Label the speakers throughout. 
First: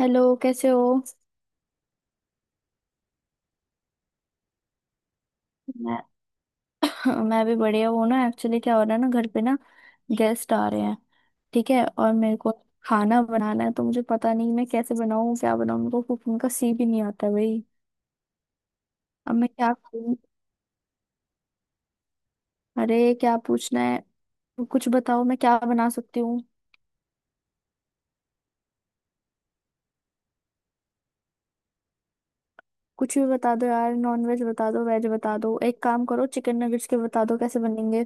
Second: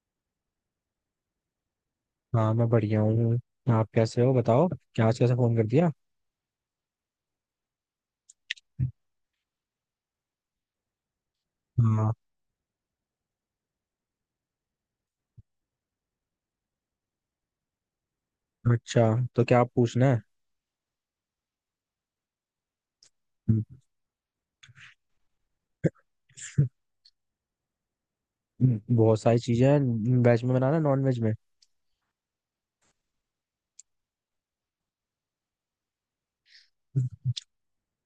Speaker 1: Hello, कैसे हो।
Speaker 2: हाँ मैं बढ़िया हूँ। आप कैसे हो बताओ। क्या आज कैसे फोन कर दिया।
Speaker 1: मैं मैं भी बढ़िया हूँ ना। एक्चुअली, क्या हो रहा है ना, घर पे ना गेस्ट आ रहे हैं। ठीक है,
Speaker 2: हाँ।
Speaker 1: और मेरे को खाना बनाना है, तो मुझे पता नहीं मैं कैसे बनाऊँ, क्या बनाऊँ। मेरे को कुकिंग का सी भी नहीं आता भाई।
Speaker 2: अच्छा।
Speaker 1: अब
Speaker 2: तो
Speaker 1: मैं
Speaker 2: क्या आप
Speaker 1: क्या
Speaker 2: पूछना
Speaker 1: करूँ।
Speaker 2: है।
Speaker 1: अरे, क्या पूछना है, तो कुछ बताओ, मैं क्या बना सकती हूँ।
Speaker 2: बहुत सारी चीजें हैं। वेज में बनाना नॉन वेज में।
Speaker 1: कुछ भी बता दो यार, नॉन वेज बता दो, वेज बता दो। एक काम करो, चिकन नगेट्स के बता दो कैसे बनेंगे।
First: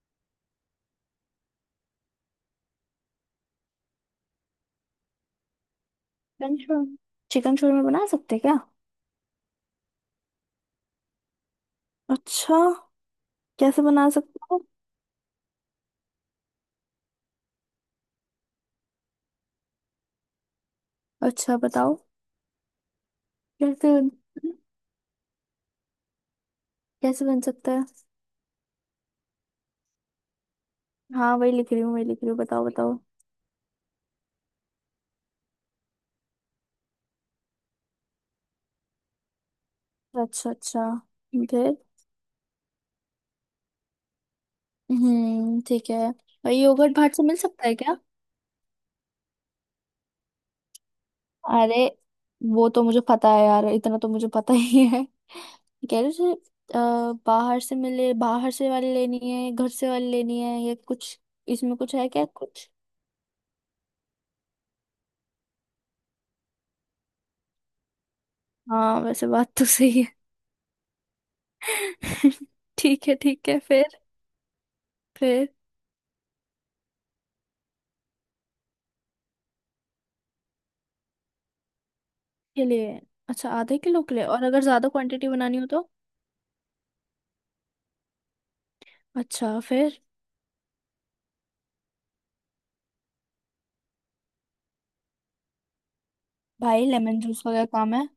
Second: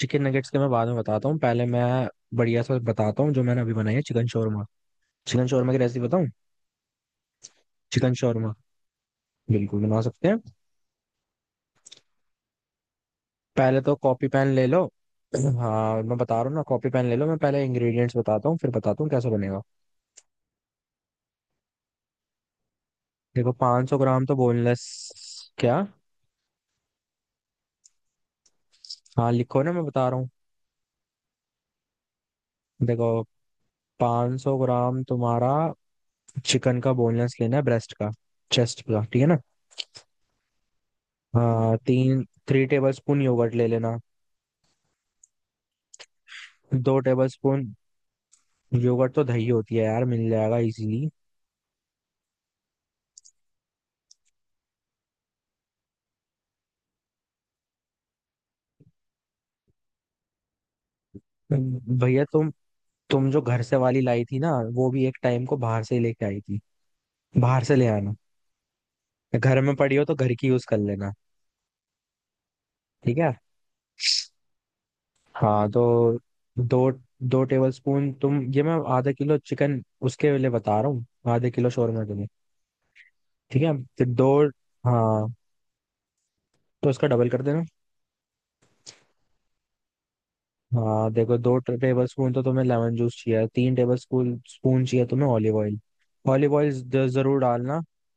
Speaker 2: चिकन नगेट्स के मैं बाद में बताता हूँ। पहले मैं बढ़िया सा बताता हूँ जो मैंने अभी बनाई है, चिकन शोरमा। चिकन शोरमा की रेसिपी बताऊँ?
Speaker 1: Chicken shawarma. चिकन शोरमा बना
Speaker 2: चिकन
Speaker 1: सकते
Speaker 2: शोरमा
Speaker 1: क्या।
Speaker 2: बिल्कुल बना सकते हैं।
Speaker 1: अच्छा,
Speaker 2: पहले
Speaker 1: कैसे
Speaker 2: तो
Speaker 1: बना
Speaker 2: कॉपी
Speaker 1: सकते
Speaker 2: पैन
Speaker 1: हो।
Speaker 2: ले लो। हाँ मैं बता रहा हूँ ना। कॉपी पैन ले लो। मैं पहले इंग्रेडिएंट्स बताता हूँ फिर बताता हूँ कैसे बनेगा।
Speaker 1: अच्छा, बताओ।
Speaker 2: देखो
Speaker 1: यार, तो
Speaker 2: 500 ग्राम तो बोनलेस। क्या।
Speaker 1: कैसे बन सकता है।
Speaker 2: हाँ लिखो ना, मैं बता रहा हूँ।
Speaker 1: हाँ, वही लिख रही हूँ, वही लिख रही हूँ, बताओ बताओ।
Speaker 2: देखो, पाँच सौ ग्राम तुम्हारा चिकन का बोनलेस लेना है, ब्रेस्ट का। चेस्ट का, ठीक है ना।
Speaker 1: अच्छा अच्छा,
Speaker 2: हाँ,
Speaker 1: फिर।
Speaker 2: तीन थ्री टेबल स्पून योगर्ट ले लेना।
Speaker 1: हम्म, ठीक है। भाई, योगर्ट
Speaker 2: दो
Speaker 1: भाट से
Speaker 2: टेबल
Speaker 1: मिल सकता
Speaker 2: स्पून।
Speaker 1: है क्या।
Speaker 2: योगर्ट तो दही होती है यार, मिल जाएगा इजीली।
Speaker 1: अरे, वो तो मुझे पता है यार, इतना तो मुझे पता ही है। कह रहे थे, बाहर से मिले, बाहर से वाली लेनी है, घर से वाली लेनी है, या कुछ इसमें कुछ है
Speaker 2: भैया
Speaker 1: क्या
Speaker 2: तुम
Speaker 1: कुछ।
Speaker 2: तुम जो घर से वाली लाई थी ना, वो भी एक टाइम को बाहर से ही लेके आई थी। बाहर से ले आना।
Speaker 1: हाँ, वैसे बात
Speaker 2: घर
Speaker 1: तो
Speaker 2: में पड़ी
Speaker 1: सही
Speaker 2: हो
Speaker 1: है।
Speaker 2: तो घर की यूज कर लेना।
Speaker 1: ठीक है,
Speaker 2: ठीक है।
Speaker 1: ठीक है, फिर। फिर
Speaker 2: हाँ तो दो। दो टेबल स्पून तुम, ये मैं आधा किलो चिकन उसके लिए बता रहा हूँ। आधे किलो शोरमा के लिए।
Speaker 1: के लिए। अच्छा,
Speaker 2: ठीक है
Speaker 1: आधे किलो
Speaker 2: तो
Speaker 1: के लिए,
Speaker 2: दो।
Speaker 1: और अगर ज्यादा
Speaker 2: हाँ
Speaker 1: क्वांटिटी बनानी हो तो।
Speaker 2: तो इसका डबल कर देना।
Speaker 1: अच्छा, फिर।
Speaker 2: हाँ देखो, दो टेबल स्पून तो तुम्हें लेमन जूस चाहिए। 3 टेबल स्पून स्पून चाहिए तुम्हें ऑलिव ऑयल। ऑलिव
Speaker 1: भाई,
Speaker 2: ऑयल
Speaker 1: लेमन
Speaker 2: जरूर
Speaker 1: जूस का क्या
Speaker 2: डालना।
Speaker 1: काम है।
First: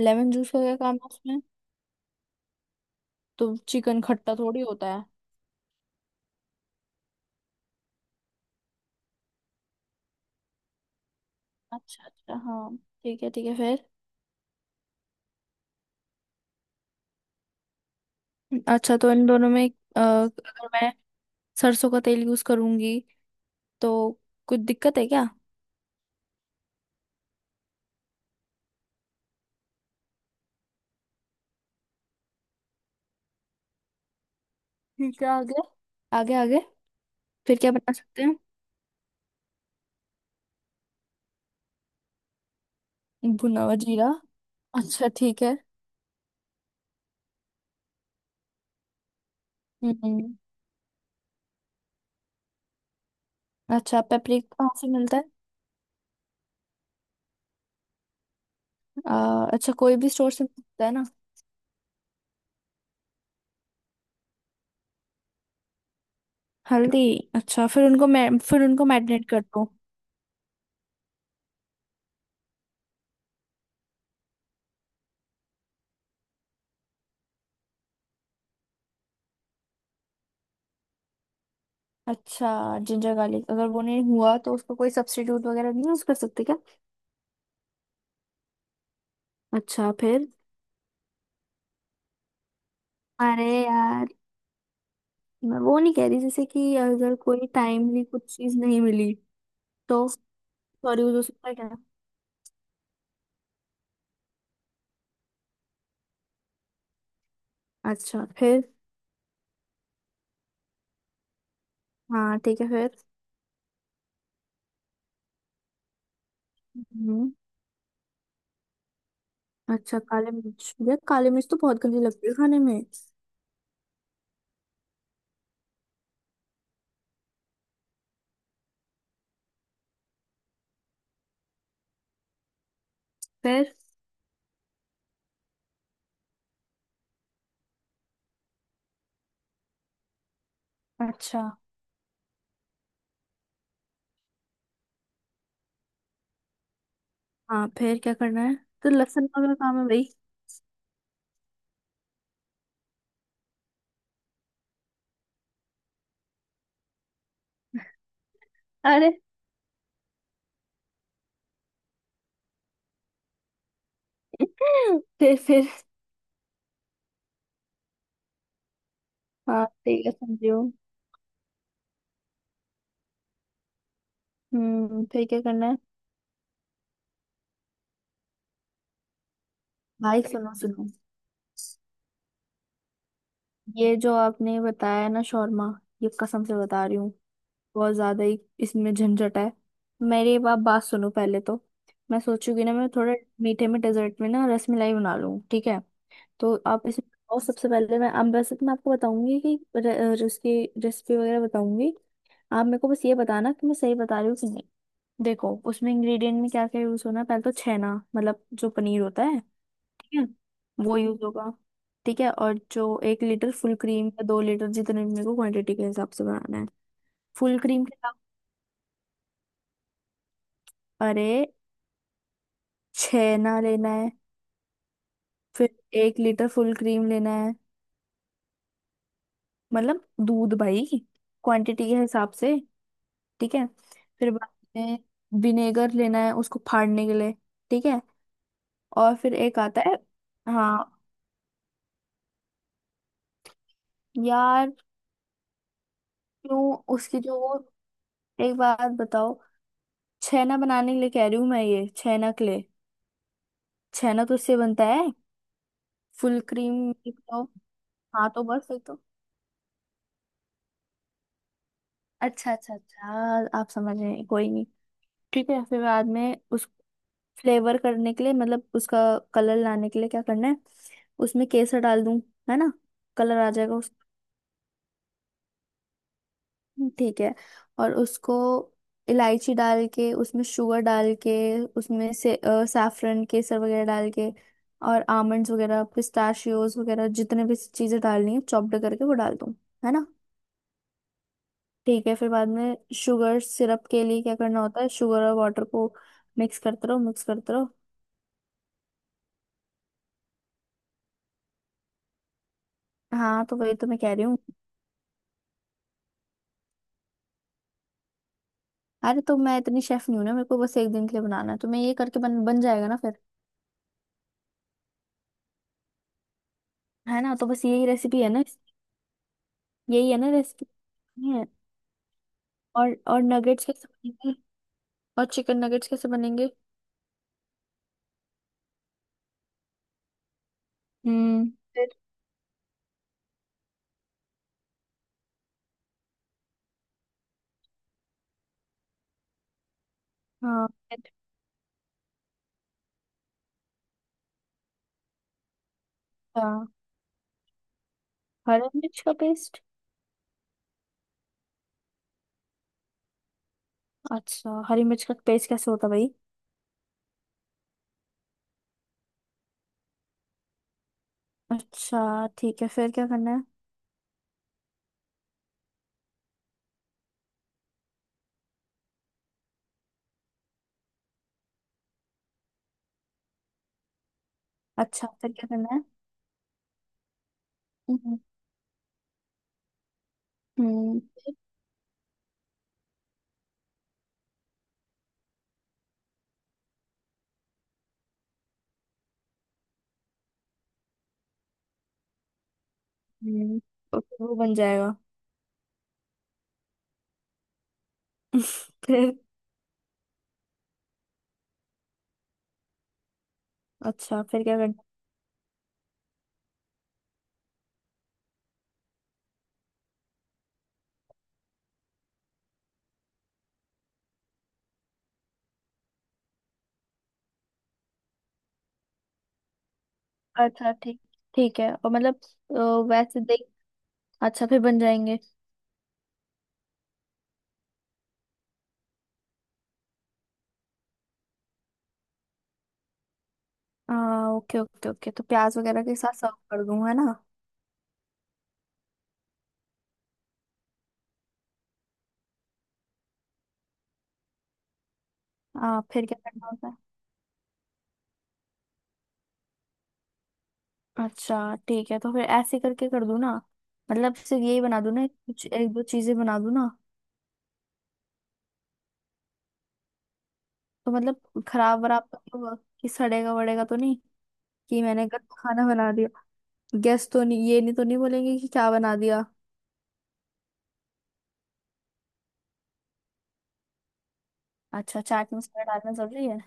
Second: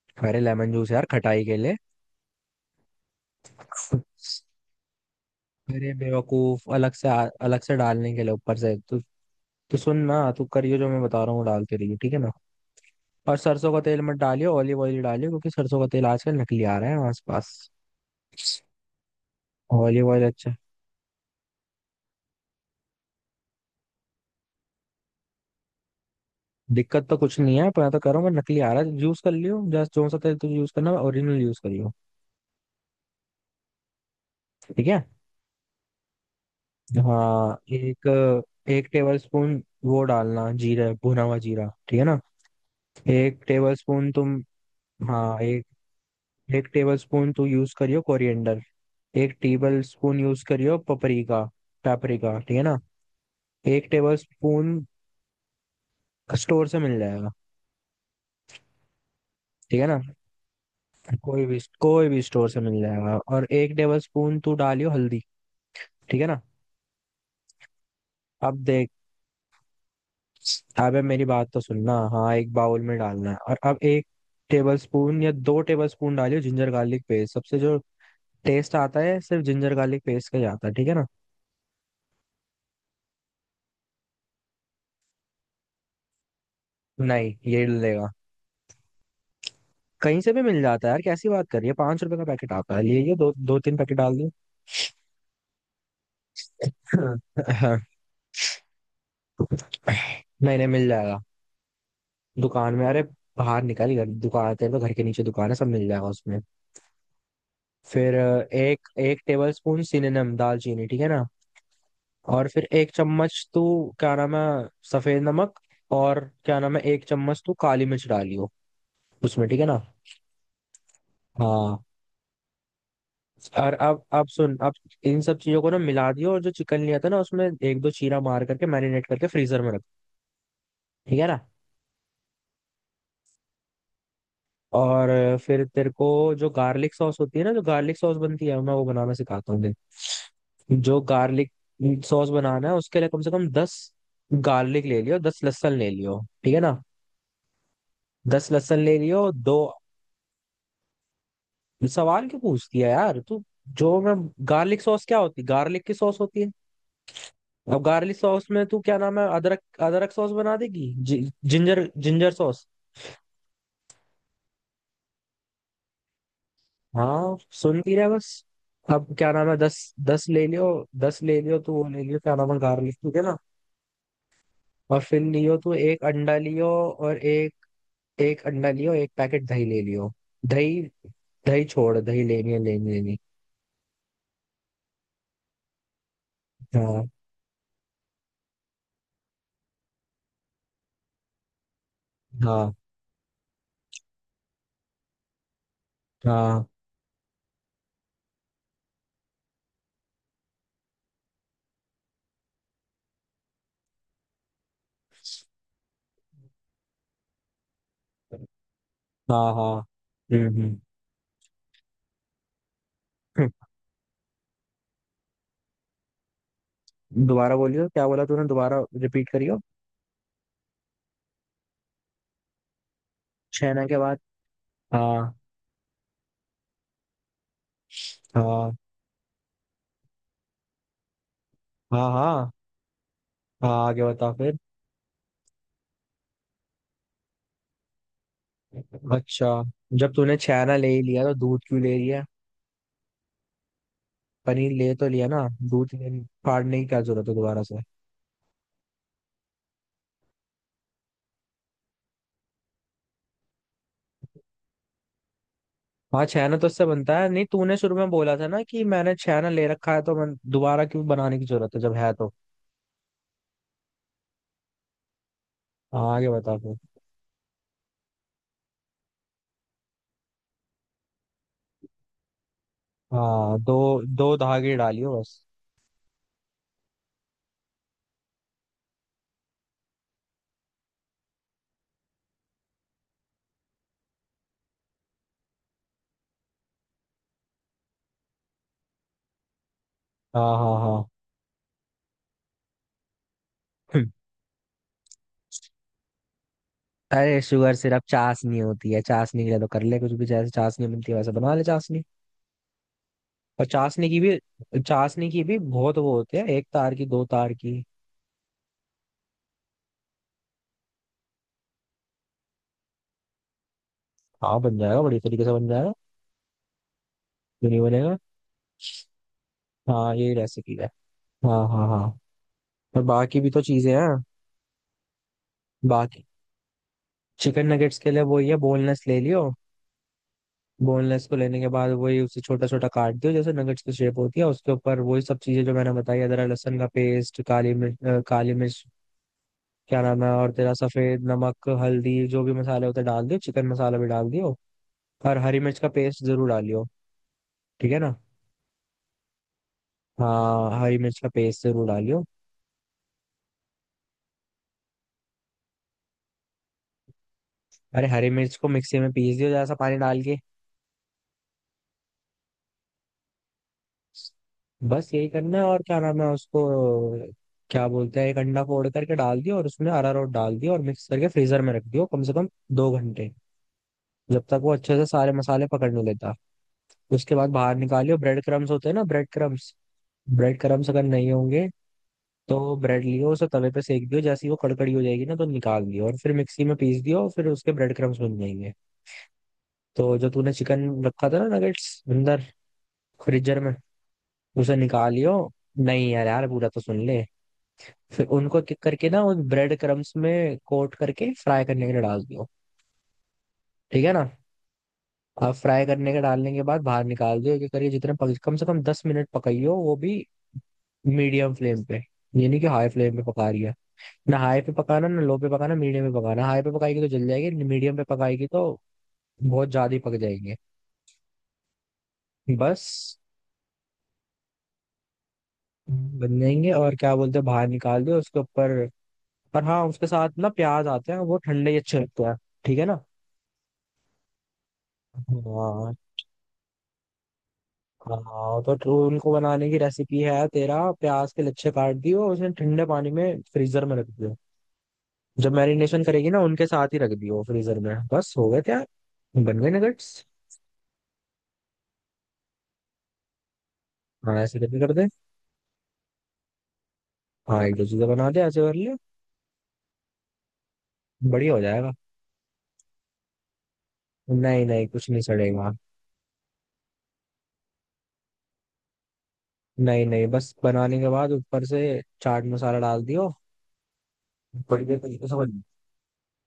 Speaker 1: लेमन
Speaker 2: अरे
Speaker 1: जूस का
Speaker 2: लेमन
Speaker 1: क्या
Speaker 2: जूस
Speaker 1: काम
Speaker 2: यार
Speaker 1: है उसमें।
Speaker 2: खटाई के लिए।
Speaker 1: तो चिकन खट्टा थोड़ी होता है।
Speaker 2: अरे बेवकूफ, अलग से डालने के लिए ऊपर से। तो सुन ना, तू करियो जो मैं बता रहा हूँ वो डालते रहिए,
Speaker 1: अच्छा
Speaker 2: ठीक है ना।
Speaker 1: अच्छा हाँ, ठीक है
Speaker 2: और
Speaker 1: ठीक है,
Speaker 2: सरसों का
Speaker 1: फिर।
Speaker 2: तेल मत डालियो, ऑलिव ऑयल ही डालियो, क्योंकि सरसों का तेल आजकल नकली आ रहा है आसपास।
Speaker 1: अच्छा, तो इन दोनों में,
Speaker 2: ऑलिव ऑयल। अच्छा।
Speaker 1: अगर मैं सरसों का तेल यूज करूंगी तो कुछ दिक्कत है क्या।
Speaker 2: दिक्कत तो कुछ नहीं है, पर मैं तो कह रहा हूँ मैं नकली आ रहा है, यूज कर लियो जस्ट जो सा तेल तुझे यूज करना है ओरिजिनल यूज करियो। ठीक है।
Speaker 1: ठीक है, आगे, आगे, आगे।
Speaker 2: हाँ,
Speaker 1: फिर क्या बना
Speaker 2: एक
Speaker 1: सकते हैं।
Speaker 2: एक टेबल स्पून वो डालना, जीरा, भुना हुआ जीरा, ठीक है ना। एक
Speaker 1: भुना
Speaker 2: टेबल
Speaker 1: हुआ
Speaker 2: स्पून
Speaker 1: जीरा,
Speaker 2: तुम।
Speaker 1: अच्छा
Speaker 2: हाँ,
Speaker 1: ठीक है।
Speaker 2: एक एक टेबल स्पून तू यूज करियो कोरिएंडर। एक टेबल स्पून
Speaker 1: हम्म,
Speaker 2: यूज करियो पपरिका। पेपरिका, ठीक है ना। एक
Speaker 1: अच्छा,
Speaker 2: टेबल
Speaker 1: पेपरिका कहाँ
Speaker 2: स्पून।
Speaker 1: से मिलता है।
Speaker 2: स्टोर से मिल जाएगा।
Speaker 1: अच्छा,
Speaker 2: ठीक है
Speaker 1: कोई
Speaker 2: ना।
Speaker 1: भी स्टोर से मिलता है ना।
Speaker 2: कोई भी, कोई भी स्टोर से मिल जाएगा। और एक टेबल स्पून तू डालियो हल्दी, ठीक है ना।
Speaker 1: हल्दी। अच्छा, फिर उनको मैं
Speaker 2: अब
Speaker 1: फिर उनको
Speaker 2: देख।
Speaker 1: मैरिनेट कर दो।
Speaker 2: अबे मेरी बात तो सुनना। हाँ, एक बाउल में डालना है, और अब एक टेबल स्पून या दो टेबल स्पून डालियो जिंजर गार्लिक पेस्ट। सबसे जो टेस्ट आता है सिर्फ जिंजर गार्लिक पेस्ट का ही आता है, ठीक है ना।
Speaker 1: अच्छा। जिंजर गार्लिक, अगर वो नहीं हुआ तो उसको कोई सब्स्टिट्यूट वगैरह नहीं यूज कर सकते क्या।
Speaker 2: नहीं, ये लेगा।
Speaker 1: अच्छा,
Speaker 2: कहीं
Speaker 1: फिर।
Speaker 2: से भी मिल जाता है यार, कैसी बात कर रही है। 5 रुपए का पैकेट आता है, ले ये दो
Speaker 1: अरे
Speaker 2: दो तीन पैकेट
Speaker 1: यार,
Speaker 2: डाल दो।
Speaker 1: मैं वो नहीं कह रही, जैसे कि अगर कोई
Speaker 2: हाँ।
Speaker 1: टाइमली कुछ चीज नहीं मिली तो,
Speaker 2: नहीं नहीं, मिल
Speaker 1: सॉरी, यूज
Speaker 2: जाएगा
Speaker 1: हो सकता है क्या।
Speaker 2: दुकान में। अरे बाहर निकल घर, दुकान, तेरे तो घर के नीचे दुकान है, सब मिल जाएगा उसमें। फिर
Speaker 1: अच्छा, फिर।
Speaker 2: एक एक टेबल स्पून सिनेनम, दालचीनी, ठीक है ना।
Speaker 1: हाँ,
Speaker 2: और
Speaker 1: ठीक
Speaker 2: फिर
Speaker 1: है,
Speaker 2: एक
Speaker 1: फिर।
Speaker 2: चम्मच तू, क्या नाम है, सफेद नमक, और क्या नाम है, एक
Speaker 1: हम्म,
Speaker 2: चम्मच तू काली मिर्च डालियो उसमें, ठीक है ना।
Speaker 1: अच्छा, काले मिर्च, यार, काले मिर्च तो
Speaker 2: हाँ,
Speaker 1: बहुत गंदी लगती है खाने में।
Speaker 2: और अब सुन। अब इन सब चीजों को ना मिला दियो और जो चिकन लिया था ना, उसमें एक दो चीरा मार करके मैरिनेट करके फ्रीजर में रख। ठीक है ना।
Speaker 1: फिर।
Speaker 2: और फिर तेरे को जो गार्लिक सॉस होती है ना, जो गार्लिक सॉस बनती है, मैं वो बनाना सिखाता हूँ, देख। जो
Speaker 1: अच्छा
Speaker 2: गार्लिक सॉस बनाना है उसके लिए कम से कम 10 गार्लिक ले लियो, 10 लहसुन ले लियो, ठीक है ना।
Speaker 1: हाँ, फिर क्या करना
Speaker 2: दस
Speaker 1: है।
Speaker 2: लहसुन
Speaker 1: तो
Speaker 2: ले लियो
Speaker 1: लहसुन का क्या
Speaker 2: दो।
Speaker 1: काम है भाई।
Speaker 2: सवाल क्यों पूछती है यार तू। जो मैं गार्लिक सॉस, क्या होती, गार्लिक की सॉस होती है। अब गार्लिक सॉस में तू, क्या
Speaker 1: अरे।
Speaker 2: नाम है, अदरक। अदरक सॉस बना देगी। Ginger ginger sauce.
Speaker 1: फिर।
Speaker 2: हाँ सुन, पी रहा है बस। अब, क्या नाम है,
Speaker 1: हाँ,
Speaker 2: दस।
Speaker 1: ठीक है,
Speaker 2: दस ले
Speaker 1: समझी
Speaker 2: लियो।
Speaker 1: हूँ।
Speaker 2: दस ले लियो तू, वो ले लियो, क्या नाम है, गार्लिक, ठीक है ना। और
Speaker 1: हम्म,
Speaker 2: फिर
Speaker 1: फिर क्या
Speaker 2: लियो
Speaker 1: करना
Speaker 2: तू
Speaker 1: है।
Speaker 2: एक अंडा लियो। और एक, एक अंडा लियो, एक पैकेट दही ले लियो।
Speaker 1: भाई, सुनो
Speaker 2: दही।
Speaker 1: सुनो,
Speaker 2: दही छोड़, दही लेनी है, लेनी लेनी।
Speaker 1: ये जो आपने बताया ना शौर्मा, ये कसम से बता रही
Speaker 2: हाँ।
Speaker 1: हूँ, बहुत ज्यादा ही इसमें झंझट है। मेरी आप बात सुनो पहले तो। मैं सोचूंगी
Speaker 2: हाँ
Speaker 1: ना, मैं थोड़ा मीठे में, डेजर्ट में ना रसमलाई बना लूँ, ठीक है। तो
Speaker 2: हाँ।
Speaker 1: आप इसमें, और सबसे पहले मैं, अब वैसे तो मैं आपको बताऊंगी कि उसकी रेसिपी वगैरह बताऊंगी। आप मेरे को बस ये बताना कि मैं सही बता रही हूँ कि नहीं। देखो, उसमें इंग्रेडिएंट में क्या क्या यूज होना है। पहले तो छेना, मतलब जो पनीर होता है
Speaker 2: हाँ हाँ।
Speaker 1: है
Speaker 2: हम्म
Speaker 1: वो यूज होगा। ठीक है, और जो एक
Speaker 2: हम्म
Speaker 1: लीटर फुल क्रीम या 2 लीटर, जितने भी मेरे को क्वांटिटी के हिसाब से बनाना है।
Speaker 2: दोबारा
Speaker 1: फुल क्रीम
Speaker 2: बोलियो,
Speaker 1: के
Speaker 2: क्या
Speaker 1: दाम।
Speaker 2: बोला तूने दोबारा। रिपीट करियो।
Speaker 1: अरे, छेना
Speaker 2: छैना
Speaker 1: लेना
Speaker 2: के
Speaker 1: है।
Speaker 2: बाद। हाँ।
Speaker 1: फिर 1 लीटर फुल क्रीम लेना है,
Speaker 2: हाँ
Speaker 1: मतलब दूध भाई, क्वांटिटी के
Speaker 2: हाँ
Speaker 1: हिसाब
Speaker 2: हाँ।
Speaker 1: से। ठीक है।
Speaker 2: हाँ आगे
Speaker 1: फिर
Speaker 2: बता
Speaker 1: बाद
Speaker 2: फिर।
Speaker 1: में विनेगर लेना है उसको फाड़ने के लिए। ठीक है, और फिर
Speaker 2: अच्छा,
Speaker 1: एक आता है।
Speaker 2: जब तूने छैना ले ही
Speaker 1: हाँ
Speaker 2: लिया तो दूध क्यों ले लिया। पनीर
Speaker 1: यार।
Speaker 2: ले तो लिया ना, दूध ले।
Speaker 1: क्यों,
Speaker 2: फाड़ने की क्या
Speaker 1: उसकी
Speaker 2: जरूरत है
Speaker 1: जो वो,
Speaker 2: दोबारा से।
Speaker 1: एक बात बताओ। छेना बनाने के लिए कह रही हूँ मैं, ये छेना के लिए। छेना तो उससे बनता है,
Speaker 2: हाँ
Speaker 1: फुल
Speaker 2: छैना तो
Speaker 1: क्रीम
Speaker 2: इससे बनता
Speaker 1: मिल्क
Speaker 2: है,
Speaker 1: तो।
Speaker 2: नहीं तूने शुरू में
Speaker 1: हाँ,
Speaker 2: बोला
Speaker 1: तो
Speaker 2: था ना
Speaker 1: बस फिर
Speaker 2: कि
Speaker 1: तो।
Speaker 2: मैंने छैना ले रखा है, तो मैं दोबारा क्यों बनाने की जरूरत है जब है तो।
Speaker 1: अच्छा अच्छा अच्छा, आप समझ रहे हैं, कोई नहीं। ठीक है, फिर बाद
Speaker 2: हाँ
Speaker 1: में
Speaker 2: आगे बता
Speaker 1: उस
Speaker 2: फिर।
Speaker 1: फ्लेवर करने के लिए, मतलब उसका कलर लाने के लिए क्या करना है, उसमें केसर डाल दूं, है ना, कलर आ
Speaker 2: हाँ,
Speaker 1: जाएगा
Speaker 2: दो
Speaker 1: उस।
Speaker 2: दो धागे डालियो बस।
Speaker 1: ठीक है। और उसको इलायची डाल के, उसमें शुगर डाल के, उसमें से saffron, केसर वगैरह डाल के, और आमंड्स वगैरह, पिस्ताशियोज वगैरह, जितने भी चीज़ें डालनी है चॉप्ड करके वो डाल दूं, है ना।
Speaker 2: हाँ हाँ
Speaker 1: ठीक है। फिर बाद में शुगर सिरप के
Speaker 2: हाँ।
Speaker 1: लिए क्या करना होता है, शुगर और वाटर को मिक्स करते रहो, मिक्स
Speaker 2: अरे
Speaker 1: करते रहो।
Speaker 2: शुगर सिर्फ चाशनी होती है, चाशनी के लिए तो कर ले कुछ भी, जैसे चाशनी मिलती है वैसे बना ले चाशनी।
Speaker 1: हाँ, तो
Speaker 2: और
Speaker 1: वही तो मैं
Speaker 2: चाशनी
Speaker 1: कह
Speaker 2: की
Speaker 1: रही हूँ।
Speaker 2: भी चाशनी की भी बहुत वो होते हैं, एक तार की, दो तार की।
Speaker 1: अरे, तो मैं इतनी शेफ नहीं हूँ ना, मेरे को बस एक दिन के लिए बनाना है, तो मैं ये करके बन बन जाएगा ना फिर।
Speaker 2: हाँ बन जाएगा, बड़ी तरीके से बन जाएगा।
Speaker 1: है ना, तो बस
Speaker 2: क्यों नहीं
Speaker 1: यही
Speaker 2: बनेगा।
Speaker 1: रेसिपी है ना इसकी? यही
Speaker 2: हाँ
Speaker 1: है ना
Speaker 2: यही रेसिपी है।
Speaker 1: रेसिपी? है।
Speaker 2: हाँ हाँ हाँ।
Speaker 1: और
Speaker 2: और
Speaker 1: और
Speaker 2: बाकी भी तो
Speaker 1: नगेट्स कैसे
Speaker 2: चीजें हैं।
Speaker 1: बनेंगे। और चिकन नगेट्स कैसे
Speaker 2: बाकी
Speaker 1: बनेंगे।
Speaker 2: चिकन नगेट्स के लिए वही है, बोनलेस ले लियो। बोनलेस को
Speaker 1: हम्म,
Speaker 2: लेने के बाद
Speaker 1: फिर।
Speaker 2: वही उसे छोटा छोटा काट दियो जैसे नगेट्स की शेप होती है, उसके ऊपर वही सब चीजें जो मैंने बताई, अदरक लहसुन का पेस्ट, काली मिर्च, काली मिर्च, क्या नाम है, और
Speaker 1: हाँ,
Speaker 2: तेरा सफेद नमक, हल्दी, जो भी मसाले होते हैं डाल दियो, चिकन मसाला भी डाल दियो। और हरी मिर्च का पेस्ट
Speaker 1: अच्छा,
Speaker 2: जरूर डालियो, ठीक है ना।
Speaker 1: हरी मिर्च का पेस्ट।
Speaker 2: हाँ हरी मिर्च का पेस्ट जरूर डालियो।
Speaker 1: अच्छा, हरी मिर्च का पेस्ट कैसे होता है भाई।
Speaker 2: अरे, हरी मिर्च को मिक्सी में पीस दियो, जरा सा पानी डाल के।
Speaker 1: अच्छा, ठीक है, फिर क्या करना है।
Speaker 2: बस यही करना है, और क्या नाम है उसको, क्या बोलते हैं, एक अंडा फोड़ करके डाल दियो और उसमें अरारोट डाल दियो और मिक्स करके फ्रीजर में रख दियो कम से कम 2 घंटे, जब तक वो अच्छे से
Speaker 1: अच्छा,
Speaker 2: सारे
Speaker 1: फिर क्या
Speaker 2: मसाले
Speaker 1: करना है।
Speaker 2: पकड़ने लेता। उसके बाद बाहर निकालियो।
Speaker 1: हम्म।
Speaker 2: ब्रेड क्रम्स होते हैं ना, ब्रेड क्रम्स। ब्रेड क्रम्स
Speaker 1: हम्म,
Speaker 2: अगर नहीं होंगे तो ब्रेड लियो, उसे तवे पे सेक दियो, जैसे ही वो कड़कड़ी हो जाएगी ना तो निकाल दियो और फिर मिक्सी में पीस दियो और फिर उसके ब्रेड क्रम्स बन जाएंगे। तो जो तूने चिकन रखा था ना नगेट्स, अंदर
Speaker 1: हम्म।
Speaker 2: फ्रीजर में,
Speaker 1: ओके, वो बन
Speaker 2: उसे
Speaker 1: जाएगा।
Speaker 2: निकालियो। नहीं यार, यार पूरा तो सुन ले। फिर उनको किक करके
Speaker 1: फिर।
Speaker 2: ना वो ब्रेड क्रम्स में कोट करके फ्राई करने के लिए डाल दियो, ठीक है ना।
Speaker 1: अच्छा, फिर क्या करना।
Speaker 2: अब फ्राई करने के, डालने के बाद बाहर निकाल दियो कि करिए जितने कम से कम 10 मिनट पकाइयो वो भी, मीडियम फ्लेम पे। यानी कि हाई फ्लेम पे पका रही है, ना हाई पे पकाना, ना लो पे पकाना, मीडियम पे पकाना। हाई पे पकाएगी तो जल जाएगी, मीडियम पे पकाएगी तो बहुत ज्यादा ही पक जाएंगे।
Speaker 1: अच्छा ठीक, ठीक है, और मतलब, अ,
Speaker 2: बस
Speaker 1: वैसे देख। अच्छा, फिर बन जाएंगे।
Speaker 2: बन जाएंगे, और क्या बोलते हैं, बाहर निकाल दो उसके ऊपर। और हाँ, उसके साथ ना प्याज आते हैं, वो ठंडे ही अच्छे लगते हैं, ठीक है ना।
Speaker 1: आ, ओके ओके ओके, तो प्याज वगैरह
Speaker 2: हाँ।
Speaker 1: के साथ सर्व कर दूं, है ना।
Speaker 2: हाँ तो उनको बनाने की रेसिपी है, तेरा प्याज के लच्छे काट दियो और उसे ठंडे पानी में फ्रीजर में रख दियो। जब मैरिनेशन
Speaker 1: फिर क्या
Speaker 2: करेगी ना
Speaker 1: करना
Speaker 2: उनके
Speaker 1: होता
Speaker 2: साथ ही रख दियो फ्रीजर में, बस हो गए। क्या बन गए नगेट्स।
Speaker 1: है। अच्छा, ठीक है, तो फिर ऐसे करके कर दूं ना। मतलब
Speaker 2: हाँ
Speaker 1: सिर्फ
Speaker 2: ऐसे
Speaker 1: यही
Speaker 2: करके
Speaker 1: बना
Speaker 2: कर
Speaker 1: दूं
Speaker 2: दे।
Speaker 1: ना, कुछ एक दो चीजें बना दूं ना।
Speaker 2: हाँ एक दो चीजें बना दे, ऐसे कर ले।
Speaker 1: तो मतलब
Speaker 2: बढ़िया हो
Speaker 1: खराब
Speaker 2: जाएगा।
Speaker 1: वराब तो नहीं होगा, कि सड़ेगा वड़ेगा तो नहीं,
Speaker 2: नहीं
Speaker 1: कि
Speaker 2: नहीं,
Speaker 1: मैंने
Speaker 2: कुछ नहीं
Speaker 1: गलत खाना
Speaker 2: सड़ेगा।
Speaker 1: बना दिया, गेस्ट तो नहीं ये नहीं तो नहीं बोलेंगे कि क्या बना दिया।
Speaker 2: नहीं नहीं, बस बनाने के बाद ऊपर से चाट मसाला डाल दियो, बढ़िया
Speaker 1: अच्छा,
Speaker 2: तरीके
Speaker 1: चाट
Speaker 2: से बन।
Speaker 1: मसाला डालना जरूरी है।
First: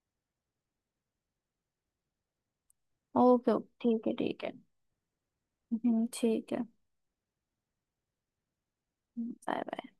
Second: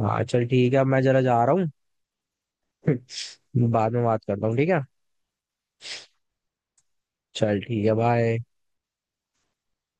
Speaker 2: हाँ चल ठीक है, अब मैं जरा जा रहा हूँ।
Speaker 1: ओके ओके,
Speaker 2: बाद में
Speaker 1: ठीक है
Speaker 2: बात
Speaker 1: ठीक
Speaker 2: करता
Speaker 1: है।
Speaker 2: हूँ, ठीक है।
Speaker 1: ठीक है।
Speaker 2: चल ठीक है, बाय।
Speaker 1: Bye bye.